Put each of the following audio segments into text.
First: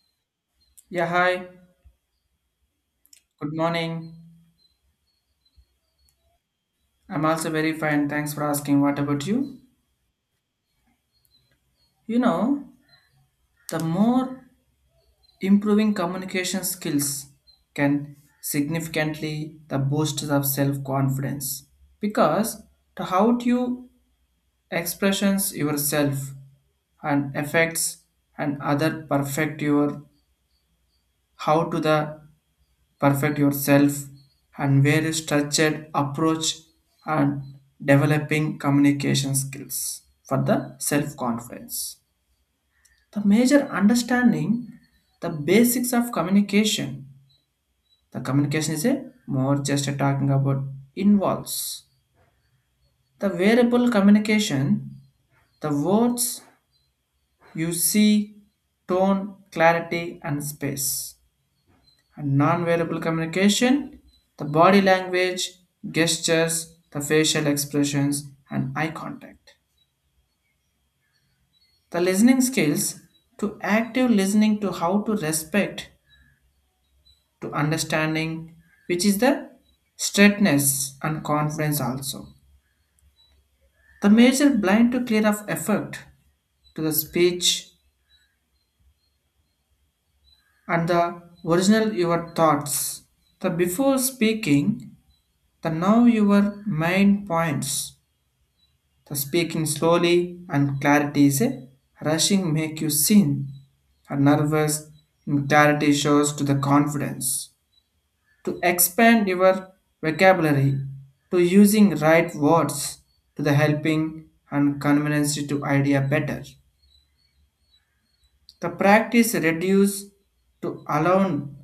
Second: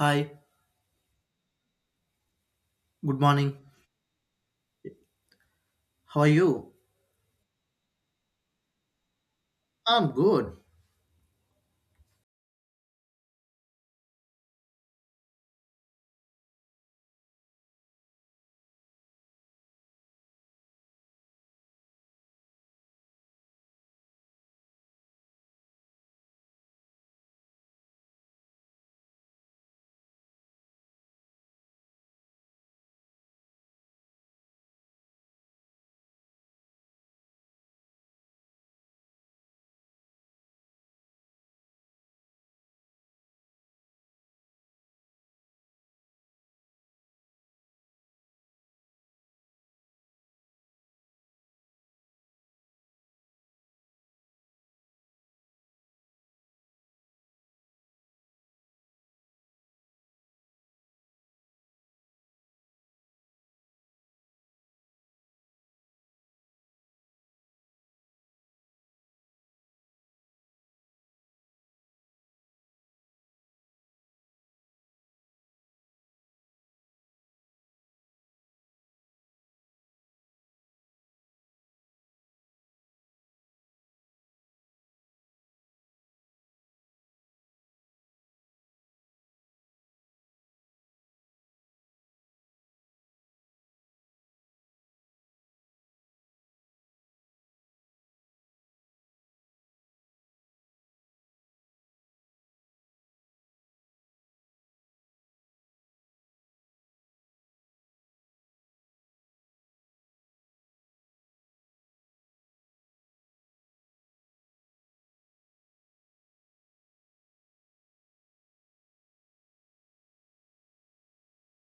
Hi, Yeah, hi. good Good morning. morning. How are you? I'm also very fine. Thanks for asking. What about you? I'm good. You know, the more improving communication skills can significantly the boosts of self-confidence because to how do you expressions yourself and affects and other perfect your how to the perfect yourself and very structured approach and developing communication skills for the self-confidence. The major understanding the basics of communication. The communication is a more just a talking about involves the variable communication, the words you see, tone, clarity, and space and non-verbal communication, the body language, gestures, the facial expressions, and eye contact. The listening skills to active listening to how to respect to understanding, which is the straightness and confidence also. The major blind to clear of effect to the speech and the original your thoughts. The before speaking, the now your mind points. The speaking slowly and clarity is a rushing make you seen. Her nervous and clarity shows to the confidence. To expand your vocabulary, to using right words, to the helping and convenience to idea better. The practice reduce to alone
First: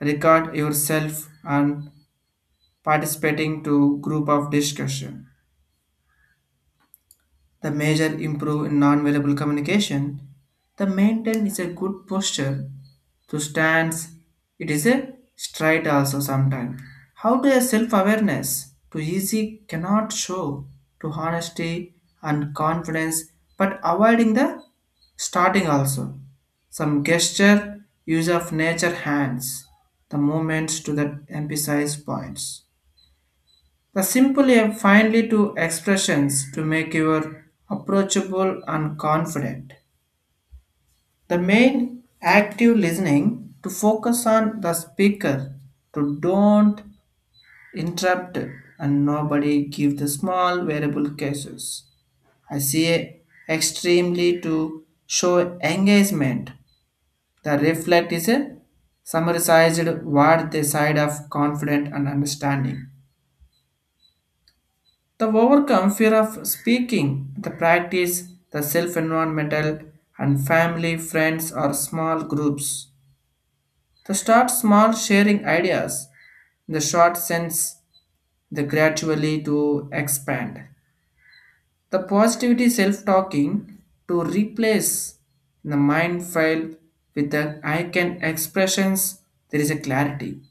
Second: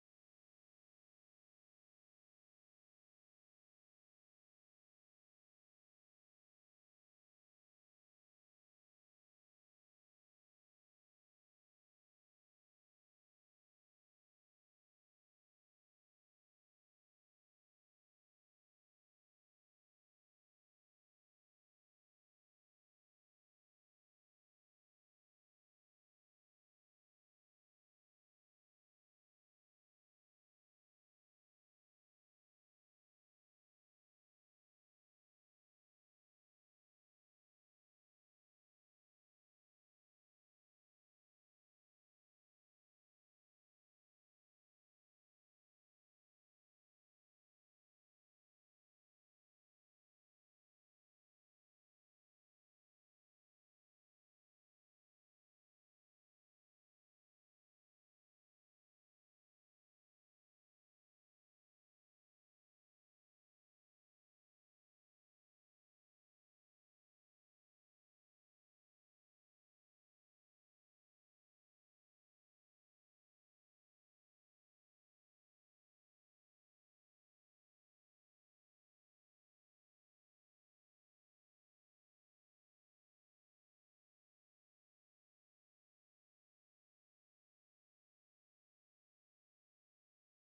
record yourself and participating to group of discussion. The major improve in non-verbal communication. The maintain is a good posture. To stands, it is a stride also sometimes. How to a self-awareness to easy cannot show to honesty and confidence, but avoiding the starting also. Some gesture, use of nature hands, the movements to the emphasize points. The simple yet finely to expressions to make your approachable and confident. The main active listening to focus on the speaker to don't interrupt and nobody give the small variable cases. I see a extremely to show engagement. The reflect is a summarized word the side of confident and understanding. The overcome fear of speaking, the practice, the self environmental and family, friends, or small groups. The start small sharing ideas, the short sense, the gradually to expand. The positivity self talking to replace the mind file with the I can expressions, there is a clarity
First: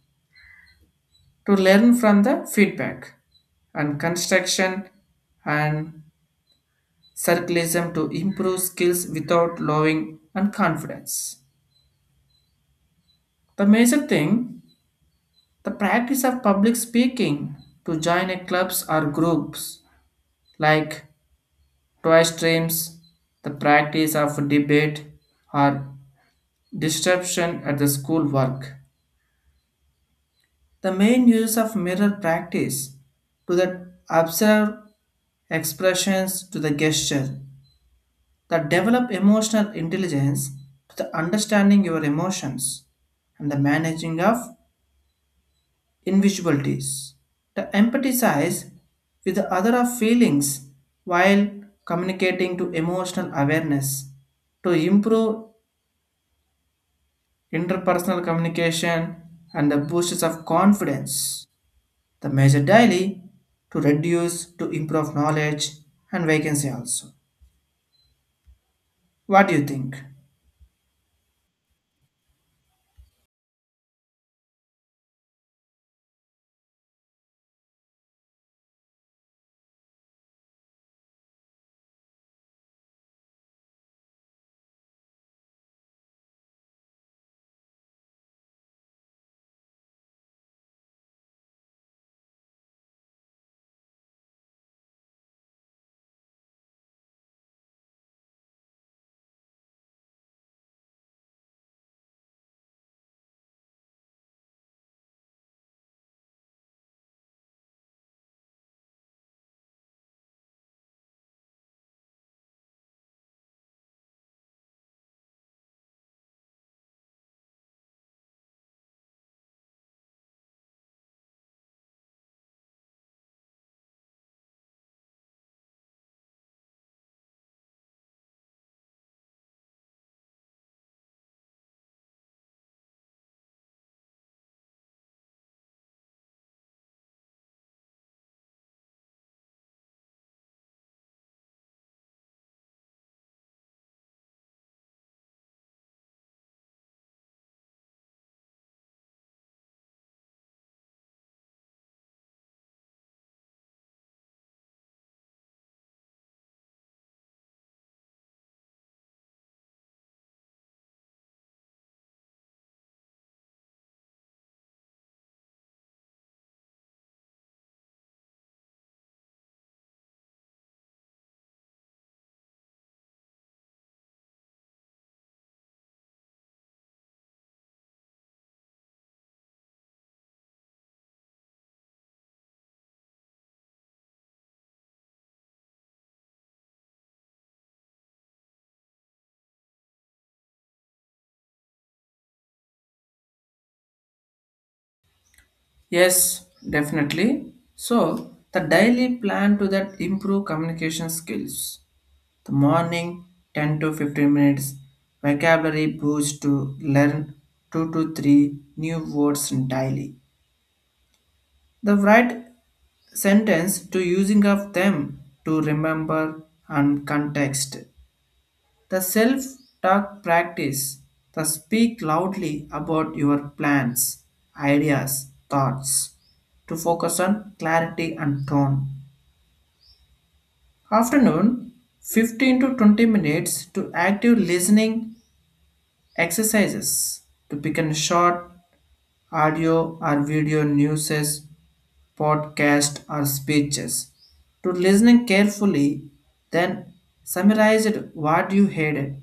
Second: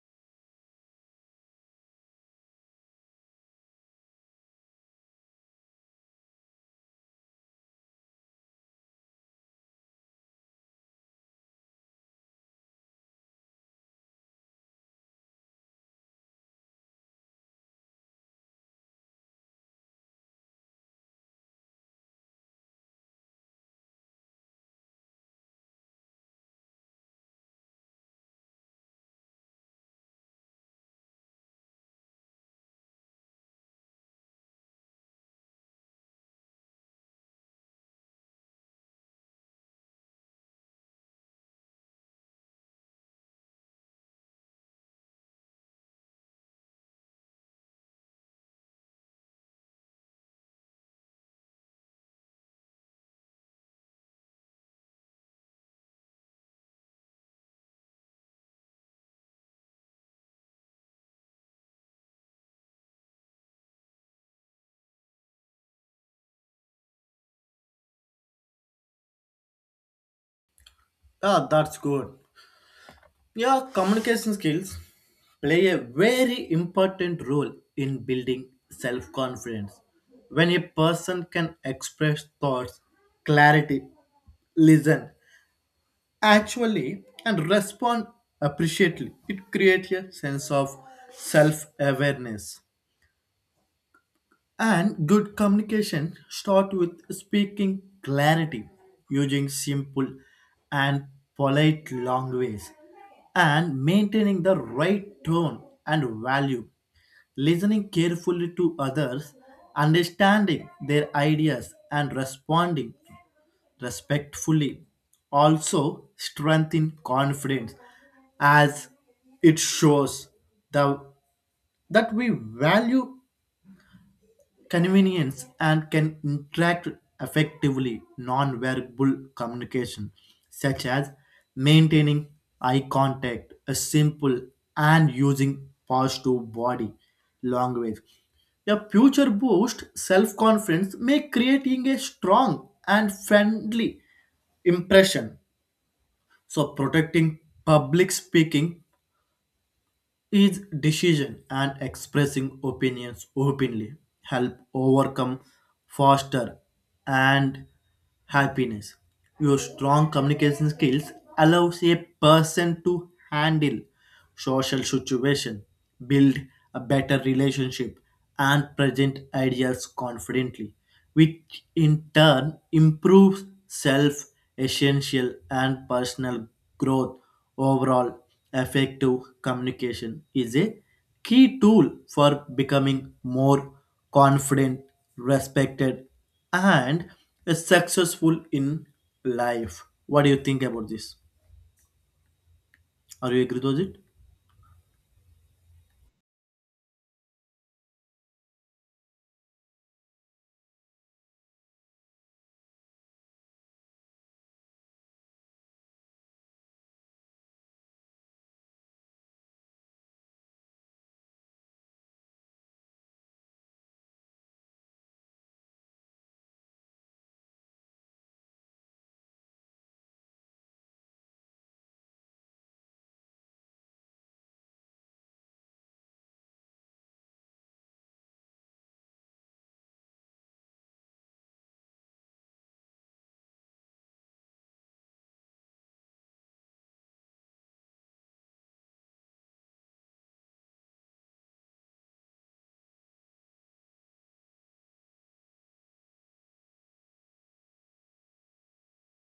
to learn from the feedback and construction and circleism to improve skills without lowering and confidence. The major thing, the practice of public speaking to join a clubs or groups like toy streams, the practice of debate or disruption at the school work. The main use of mirror practice to the observe expressions to the gesture that develop emotional intelligence to the understanding your emotions and the managing of invisibilities to empathize with the other of feelings while communicating to emotional awareness to improve interpersonal communication and the boosts of confidence the measure daily to reduce to improve knowledge and vacancy also, what do you think? Ah, that's good. Yeah, communication skills play a very important role in building self confidence. When a person can express thoughts, clarity, listen, actually, and respond appreciatively, it creates a sense of self awareness. And good communication start with speaking clarity, using simple and polite language, and maintaining the right tone and value. Listening carefully to others, understanding their ideas, and responding respectfully also strengthen confidence as it shows the, that we value convenience and can interact effectively non-verbal communication such as maintaining eye contact a simple and using positive body language a future boost self-confidence may creating a strong and friendly impression, so protecting public speaking is decision and expressing opinions openly help overcome foster and happiness. Your strong communication skills allows a person to handle social situation, build a better relationship and present ideas confidently, which in turn improves self essential and personal growth overall. Effective communication is a key tool for becoming more confident, respected, and successful in life. What do you think about this? Are you agree with it? Yes, definitely. So, the daily plan to that improve communication skills. The morning 10 to 15 minutes vocabulary boost to learn 2 to 3 new words daily. The right sentence to using of them to remember and context. The self talk practice, the speak loudly about your plans, ideas, thoughts, to focus on clarity and tone. Afternoon, 15 to 20 minutes to active listening exercises, to pick a short audio or video newses, podcast or speeches, to listening carefully, then summarize it what you heard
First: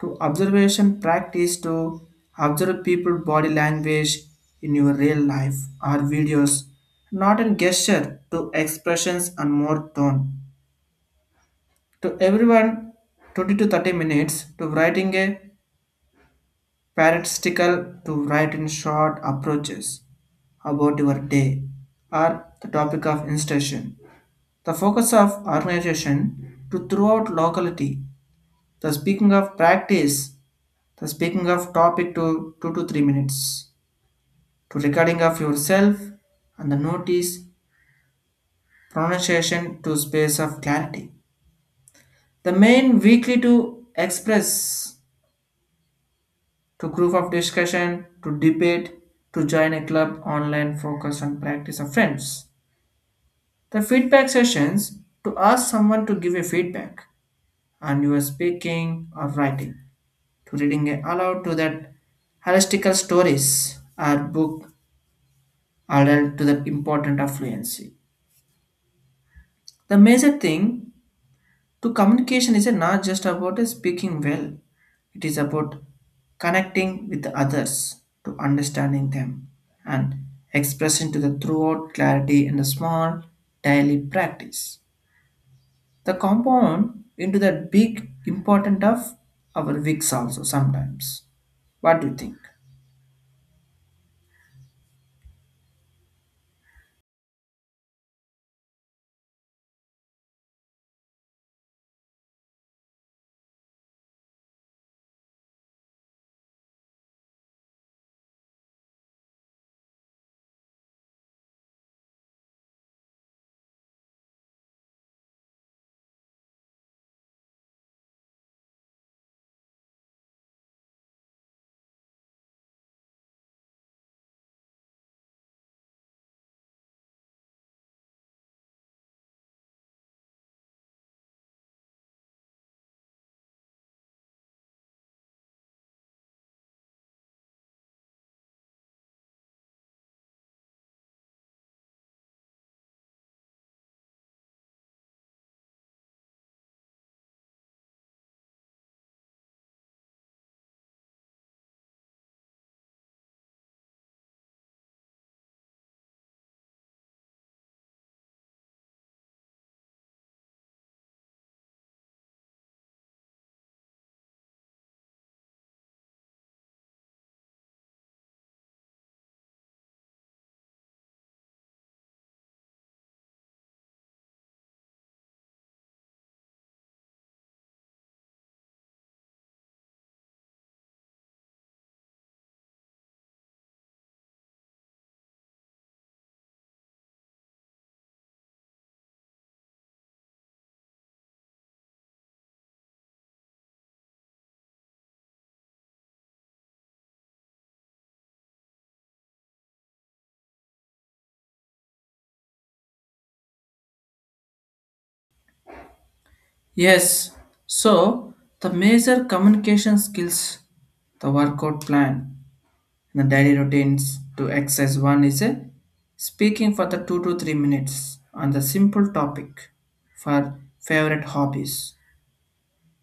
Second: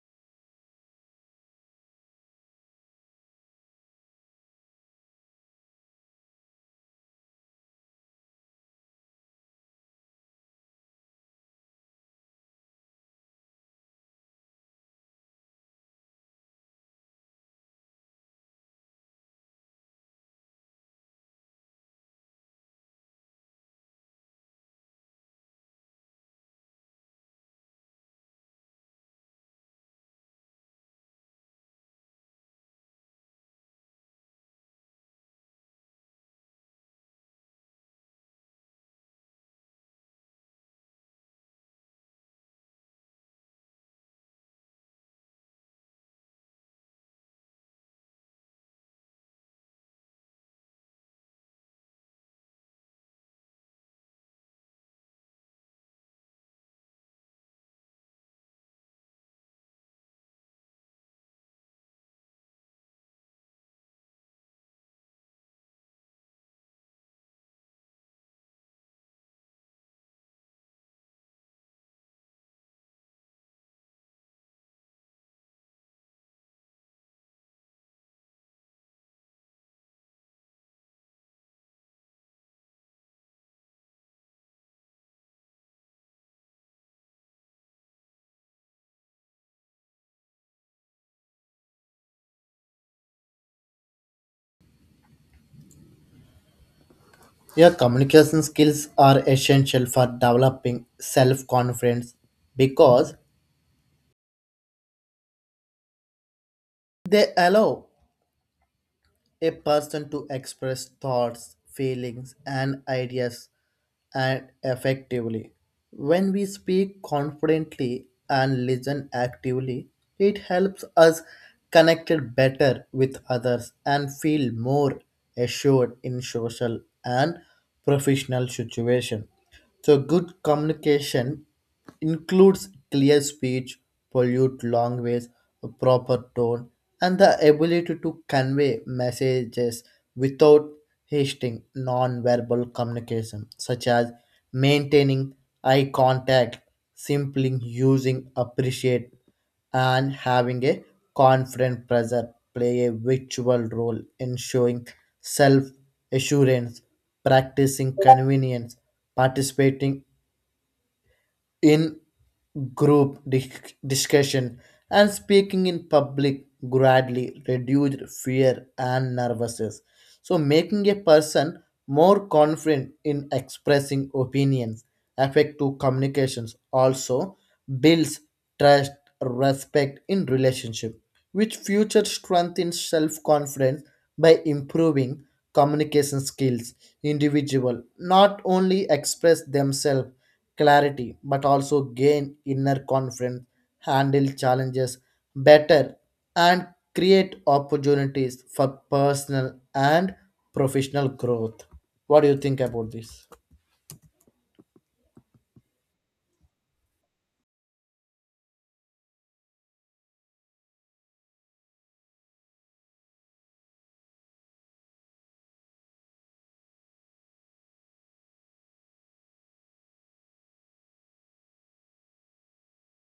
to observation practice to observe people body language in your real life or videos not in gesture to expressions and more tone to everyone 20 to 30 minutes to writing a paradistical to write in short approaches about your day or the topic of instruction. The focus of organization to throughout locality. The speaking of practice. So speaking of topic to 2 to 3 minutes to recording of yourself and the notice pronunciation to space of clarity. The main weekly to express to group of discussion to debate to join a club online focus on practice of friends. The feedback sessions to ask someone to give a feedback and you are speaking or writing to reading aloud to that holistical stories or book alert to the important of fluency. The major thing to communication is not just about speaking well, it is about connecting with others to understanding them and expressing to the throughout clarity in the small daily practice. The compound into the big important of our weeks also sometimes. What do you think? Yeah, communication skills are essential for developing self confidence because they allow a person to express thoughts, feelings, and ideas and effectively. When we speak confidently and listen actively, it helps us connect better with others and feel more assured in social and professional situations. So good communication includes clear speech, pollute language, a proper tone, and the ability to convey messages without hasting non-verbal communication, such as maintaining eye contact, simply using appreciate, and having a confident presence play a virtual role in showing self-assurance, practicing convenience, participating in group discussion and speaking in public gradually reduced fear and nervousness, so making a person more confident in expressing opinions. Effective communications also builds trust respect in relationship, which future strengthens self-confidence by improving communication skills individual not only express themselves clarity but also gain inner confidence, handle challenges better, and create opportunities for personal and professional growth. What do you think about this? Yes. So the major communication skills, the workout plan. The daily routines to exercise one is a speaking for the 2 to 3 minutes on the simple topic for favorite hobbies.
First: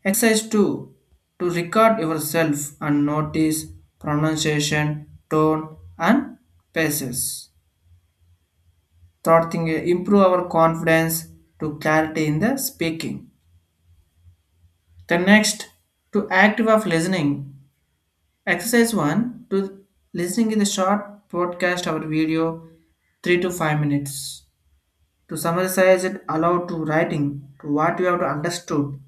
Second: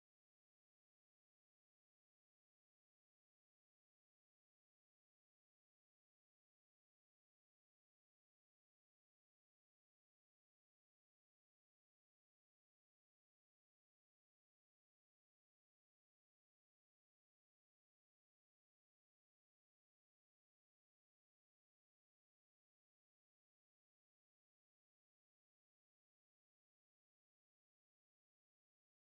Exercise two to record yourself and notice pronunciation, tone, and paces. Third thing improve our confidence to clarity in the speaking. The next to active of listening. Exercise one to listening in the short podcast or video 3 to 5 minutes to summarize it aloud to writing to what you have to understood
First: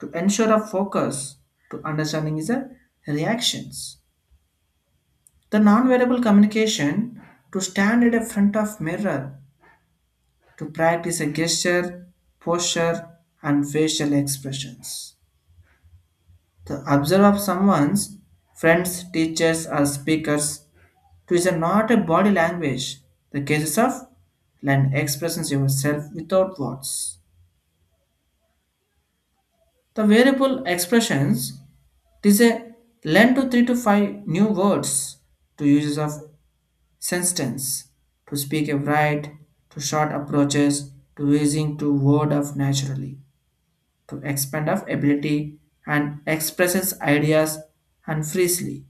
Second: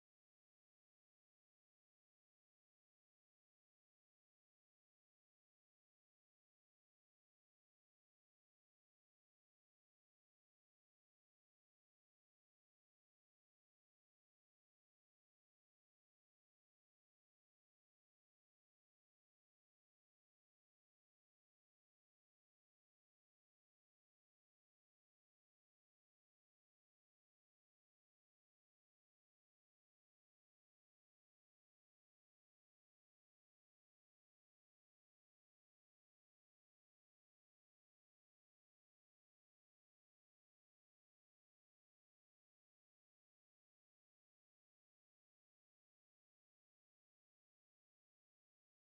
to ensure a focus to understanding is a reactions the non-verbal communication to stand in a front of mirror to practice a gesture posture and facial expressions the observe of someone's friends teachers or speakers to is a not a body language the cases of and expresses yourself without words. The variable expressions. It is a learn to three to five new words to uses of sentence, to speak a right, to short approaches, to using to word of naturally, to expand of ability and expresses ideas and freely.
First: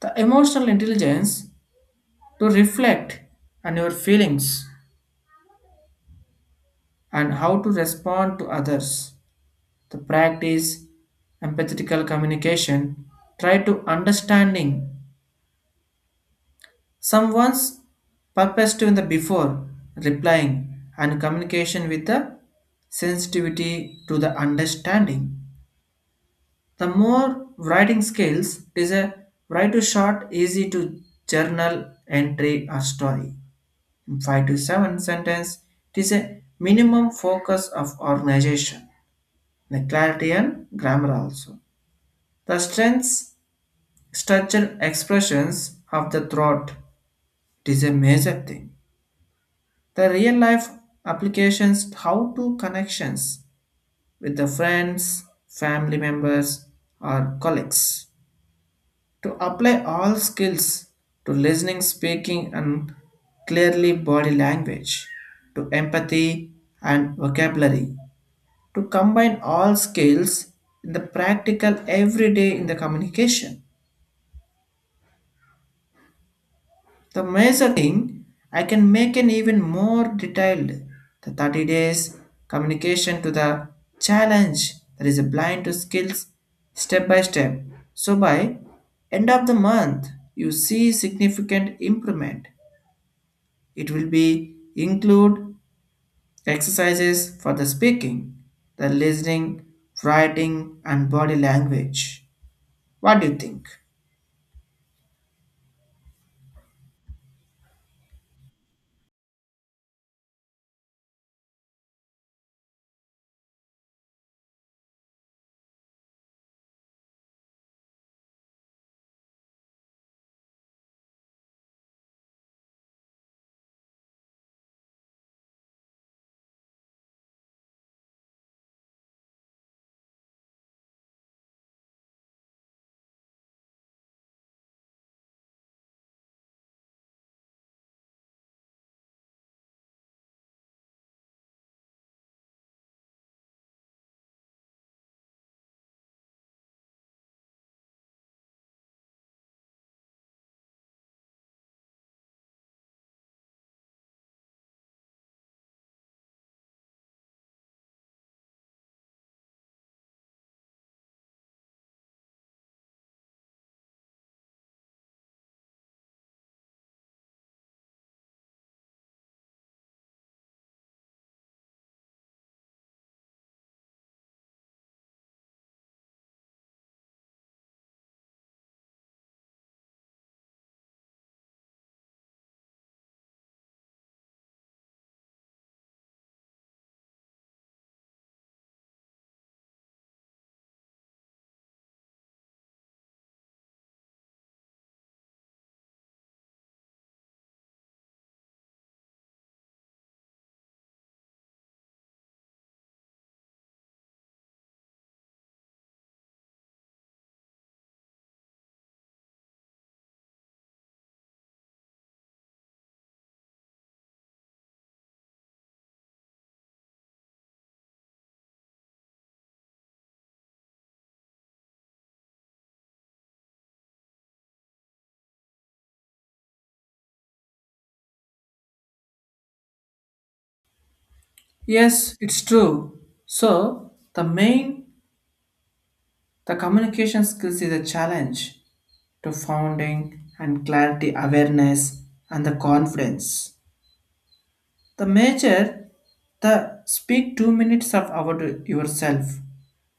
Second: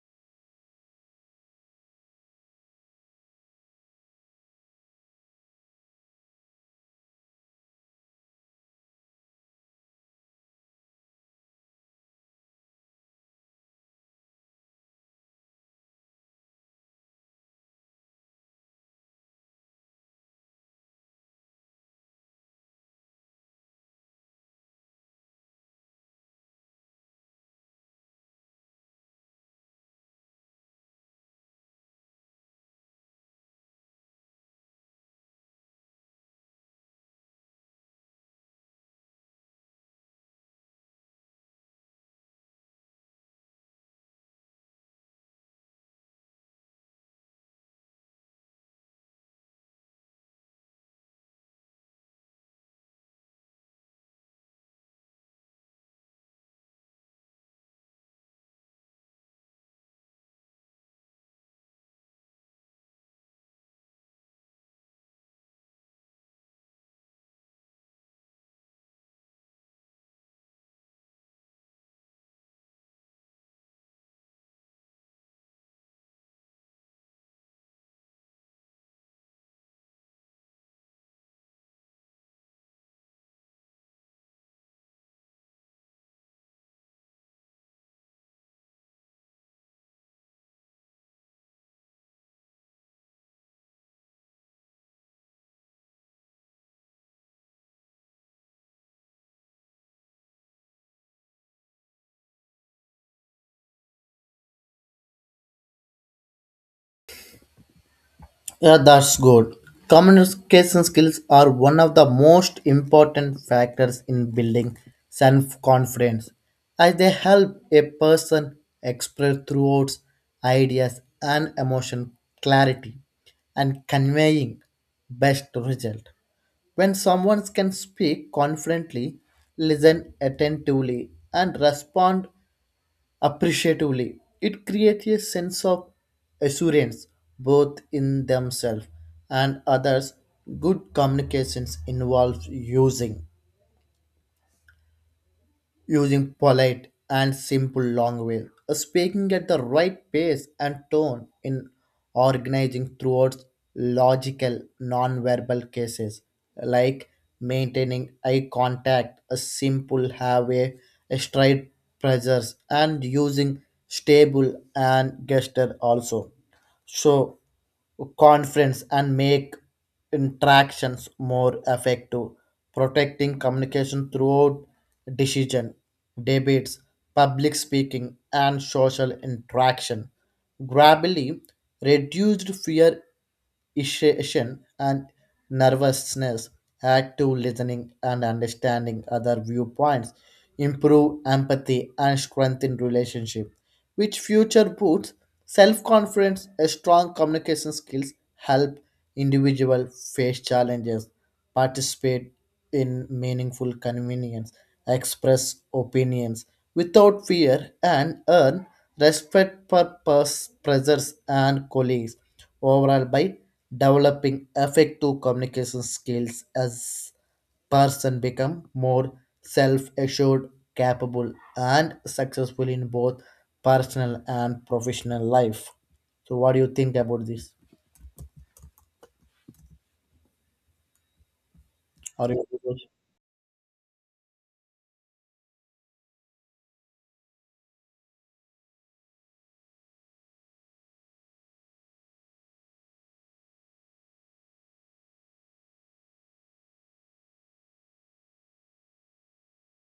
The emotional intelligence to reflect on your feelings and how to respond to others. The practice empathetical communication, try to understanding someone's purposive in the before replying and communication with the sensitivity to the understanding. The more writing skills is a write to short, easy to journal entry or story. In five to seven sentence, it is a minimum focus of organization. The clarity and grammar also. The strengths, structure, expressions of the throat. It is a major thing. The real life applications how to connections with the friends, family members or colleagues. To apply all skills to listening, speaking and clearly body language, to empathy and vocabulary. To combine all skills in the practical everyday in the communication. The major thing I can make an even more detailed the 30 days communication to the challenge that is blind to skills step by step. So by end of the month you see significant improvement. It will be include exercises for the speaking, the listening, writing and body language. What do you think? Yeah, that's good. Communication skills are one of the most important factors in building self confidence, as they help a person express thoughts, ideas and emotion clarity and conveying best result. When someone can speak confidently, listen attentively, and respond appreciatively, it creates a sense of assurance both in themselves and others. Good communications involves using polite and simple language, speaking at the right pace and tone in organizing throughout logical non-verbal cases like maintaining eye contact, a simple halfway, a straight pressures and using stable and gesture also. So conference and make interactions more effective, protecting communication throughout decision, debates, public speaking, and social interaction. Gradually, reduced fear, irritation and nervousness, active listening and understanding other viewpoints, improve empathy and strengthen relationship, which future boosts self-confidence. A strong communication skills help individual face challenges, participate in meaningful convenience, express opinions without fear, and earn respect for pressures and colleagues overall by developing effective communication skills as person become more self-assured, capable and successful in both personal and professional life. So what do you think about this? Yes, Are it's you- true. So, the main. The communication skills is a challenge to founding and clarity awareness and the confidence. The major, the speak 2 minutes of about yourself,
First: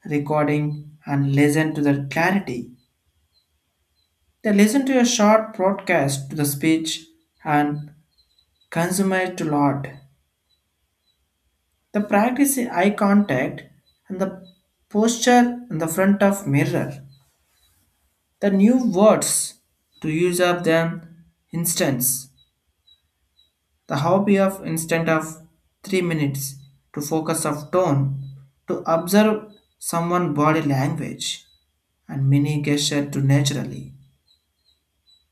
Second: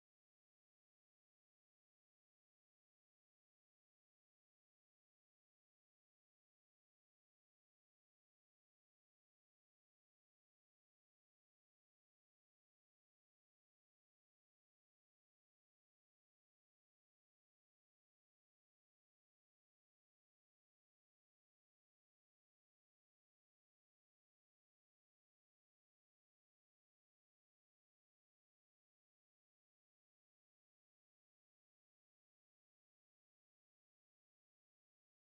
recording and listen to the clarity. They listen to a short broadcast to the speech and consume it to lot. The practice eye contact and the posture in the front of mirror the new words to use up them instance the hobby of instant of 3 minutes to focus of tone to observe someone body language and many gesture to naturally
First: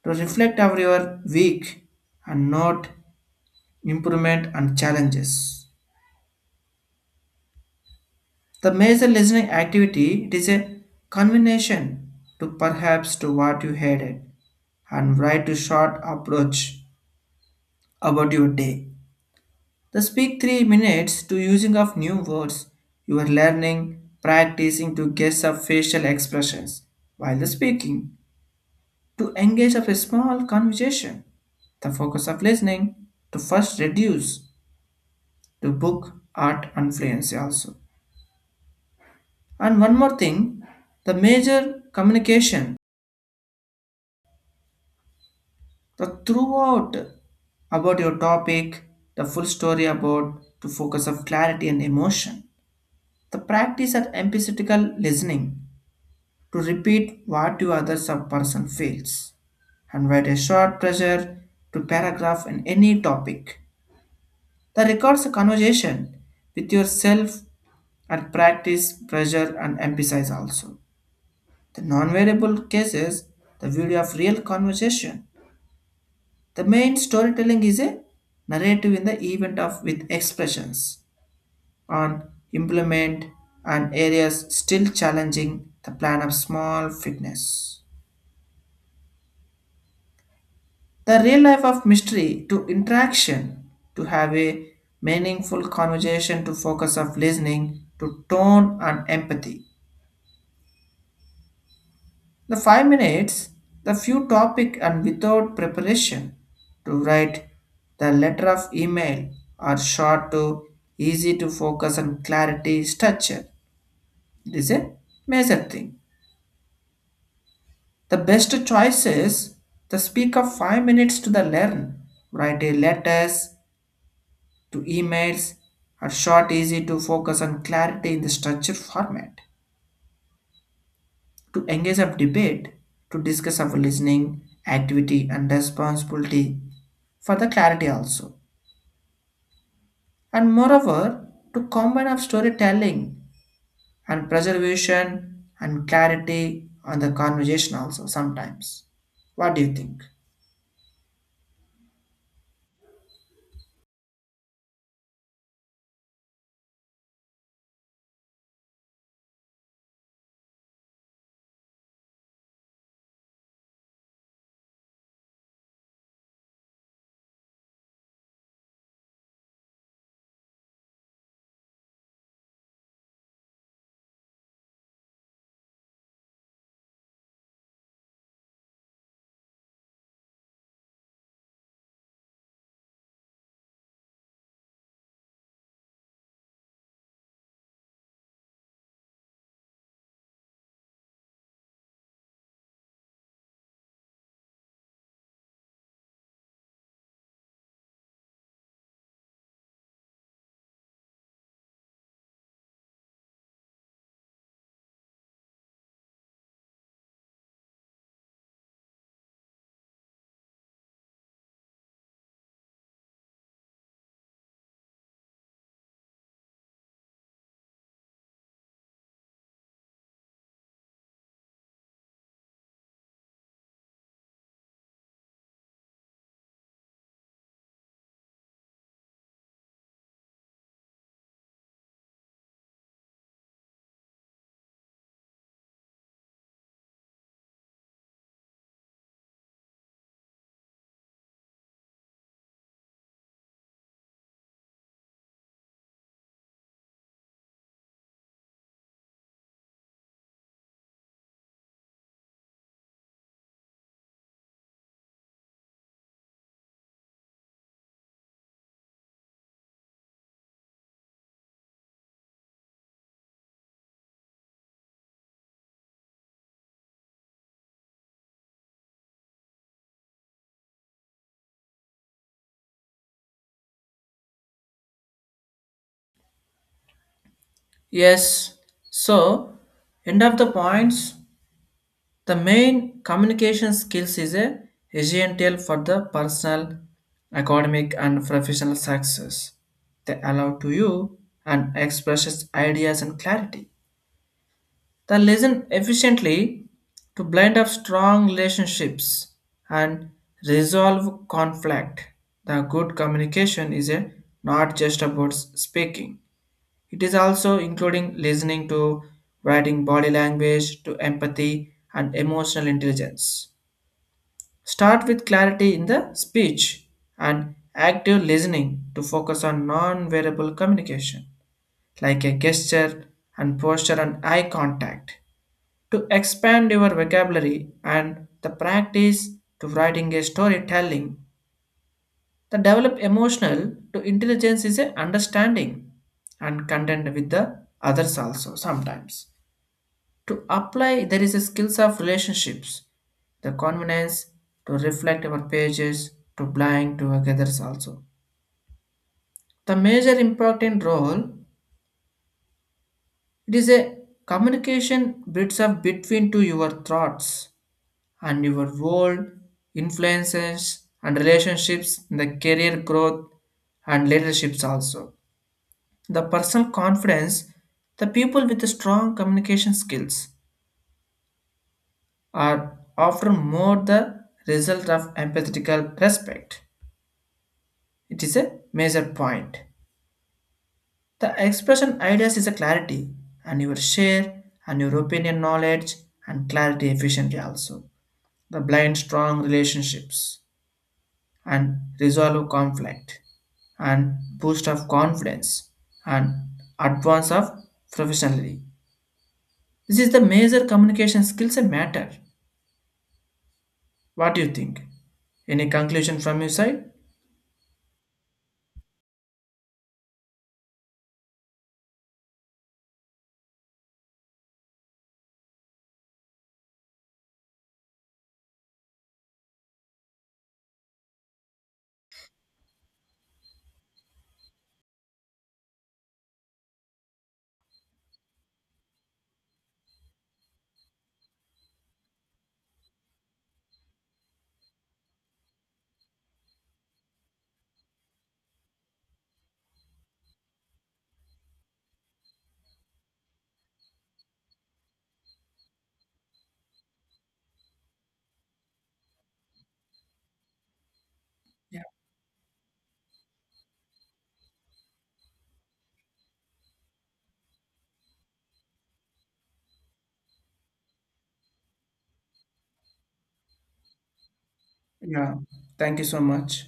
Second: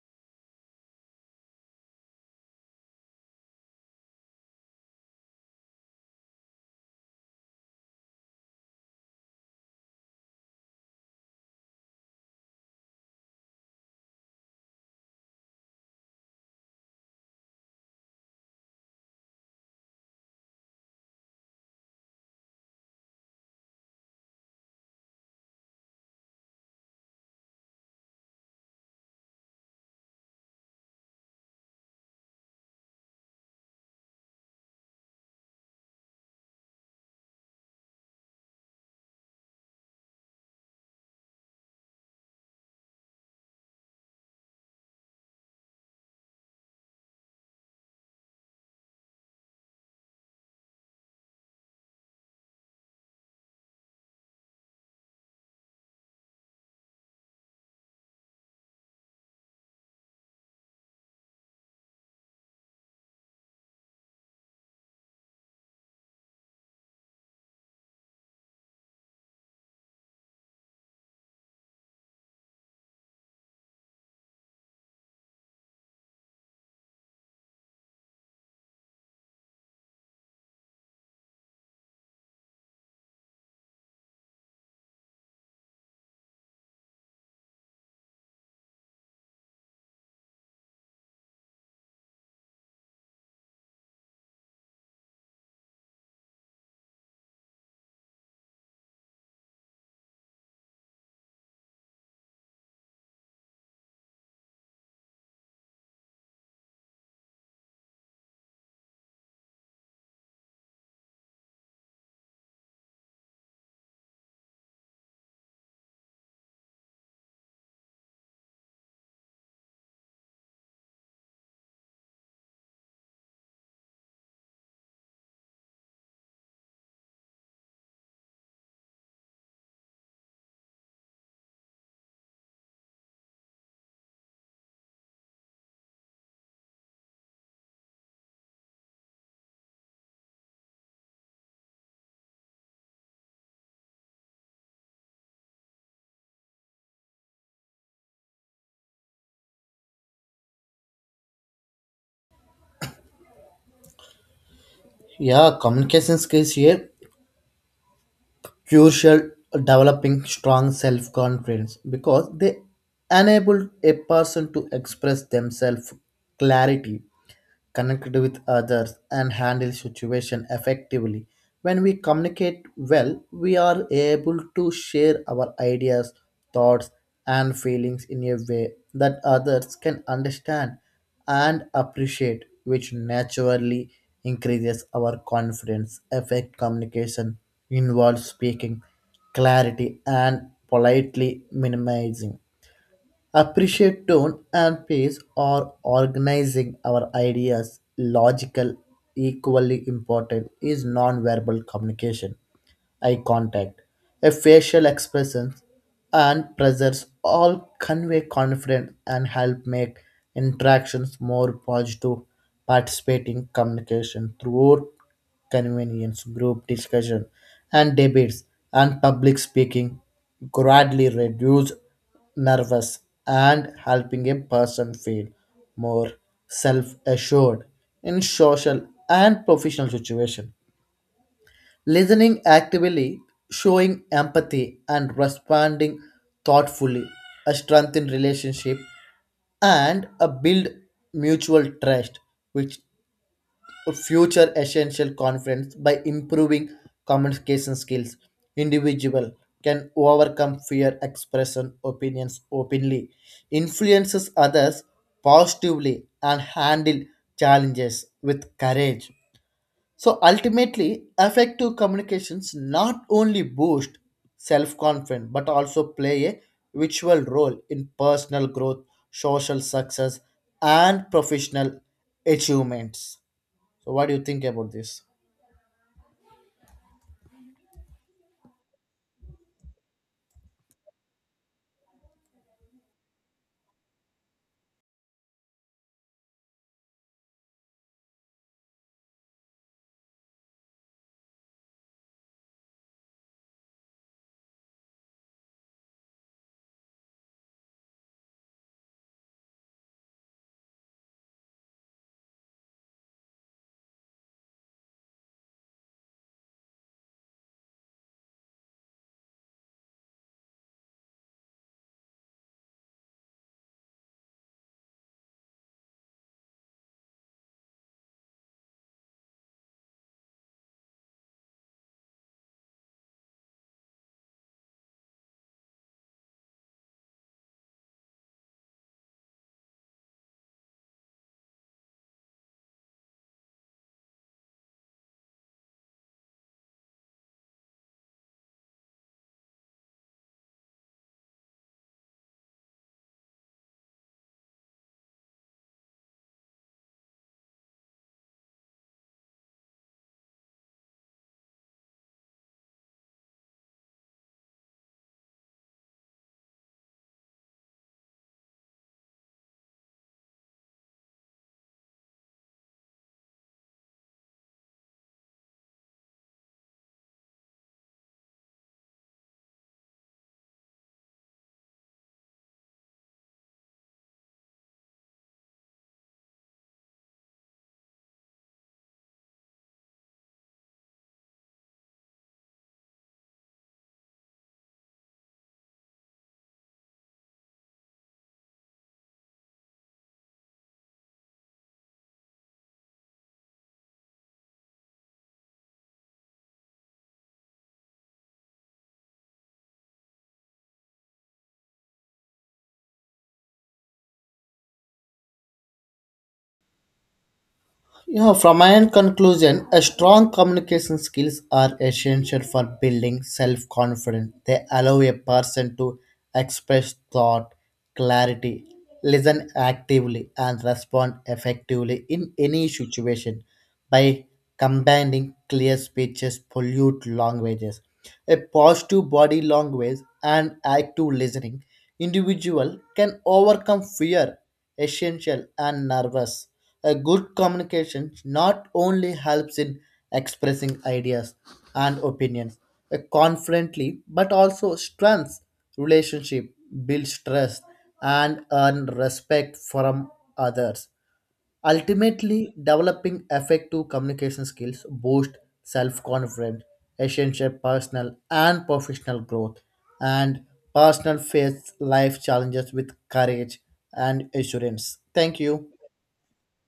to reflect over your week and note improvement and challenges the major listening activity it is a combination to perhaps to what you headed and write a short approach about your day. The speak 3 minutes to using of new words. You are learning, practicing to guess of facial expressions while the speaking, to engage of a small conversation. The focus of listening to first reduce to book, art, and fluency also. And one more thing, the major communication, the throughout about your topic, the full story about to focus of clarity and emotion. The practice of empathetical listening to repeat what you other sub person feels, and with a short pressure to paragraph in any topic. The records a conversation with yourself and practice pressure and emphasize also. The non-variable cases, the video of real conversation. The main storytelling is a narrative in the event of with expressions on implement and areas still challenging the plan of small fitness. The real life of mystery to interaction, to have a meaningful conversation, to focus of listening, to tone and empathy. The 5 minutes, the few topic and without preparation, to write the letter of email are short to easy to focus on clarity structure. It is a major thing. The best choice is the speak of 5 minutes to the learn. Write a letters to emails are short, easy to focus on clarity in the structured format, to engage of debate, to discuss of listening, activity and responsibility for the clarity also. And moreover, to combine of storytelling and preservation and clarity on the conversation also sometimes. What do you think? yeah, communication skills here crucial developing strong self-confidence because they enable a person to express themselves clarity, connect with others, and handle situation effectively. When we communicate well, we are able to share our ideas, thoughts, and feelings in a way that others can understand and appreciate, which naturally increases our confidence. Effect communication involves speaking clarity and politely minimizing appreciate tone and pace or organizing our ideas logical. Equally important is non-verbal communication, eye contact, a facial expression and presence all convey confidence and help make interactions more positive. Participating communication throughout convenience, group discussion, and debates, and public speaking gradually reduce nervous and helping a person feel more self-assured in social and professional situation. Listening actively, showing empathy, and responding thoughtfully a strengthen relationship and a build mutual trust, which future essential conference by improving communication skills individual can overcome fear expression opinions openly, influences others positively and handle challenges with courage. So ultimately effective communications not only boost self-confidence but also play a vital role in personal growth, social success and professional achievements. So, what do you think about this? Yes. So, end of the points. The main communication skills is a essential for the personal, academic, and professional success. They allow to you and expresses ideas and clarity. They listen efficiently to blend up strong relationships and resolve conflict. The good communication is a not just about speaking. It is also including listening to writing body language to empathy and emotional intelligence. Start with clarity in the speech and active listening to focus on non verbal communication, like a gesture and posture and eye contact. To expand your vocabulary and the practice to writing a storytelling, the develop emotional to intelligence is a understanding and content with the others also sometimes. To apply, there is a skills of relationships, the confidence to reflect our pages, to blind to others also. The major important role it is a communication bits of between to your thoughts and your world, influences and relationships in the career growth and leaderships also. The personal confidence, the people with the strong communication skills are often more the result of empathetical respect. It is a major point. The expression ideas is a clarity, and your share and your opinion knowledge and clarity efficiently also. The blind strong relationships and resolve of conflict and boost of confidence and advance of professionally. This is the major communication skills a matter. What do you think? Any conclusion from your side? You know, from my end conclusion, a strong communication skills are essential for building self-confidence. They allow a person to express thought, clarity, listen actively, and respond effectively in any situation. By combining clear speeches, polite languages, a positive body language, and active listening, individual can overcome fear essential and nervous. A good communication not only helps in expressing ideas and opinions confidently but also strengthens relationship, builds trust and earn respect from others. Ultimately, developing effective communication skills boosts self-confidence, essential personal and professional growth, and personal face life challenges with courage and assurance. Yeah, Thank you. thank you so much.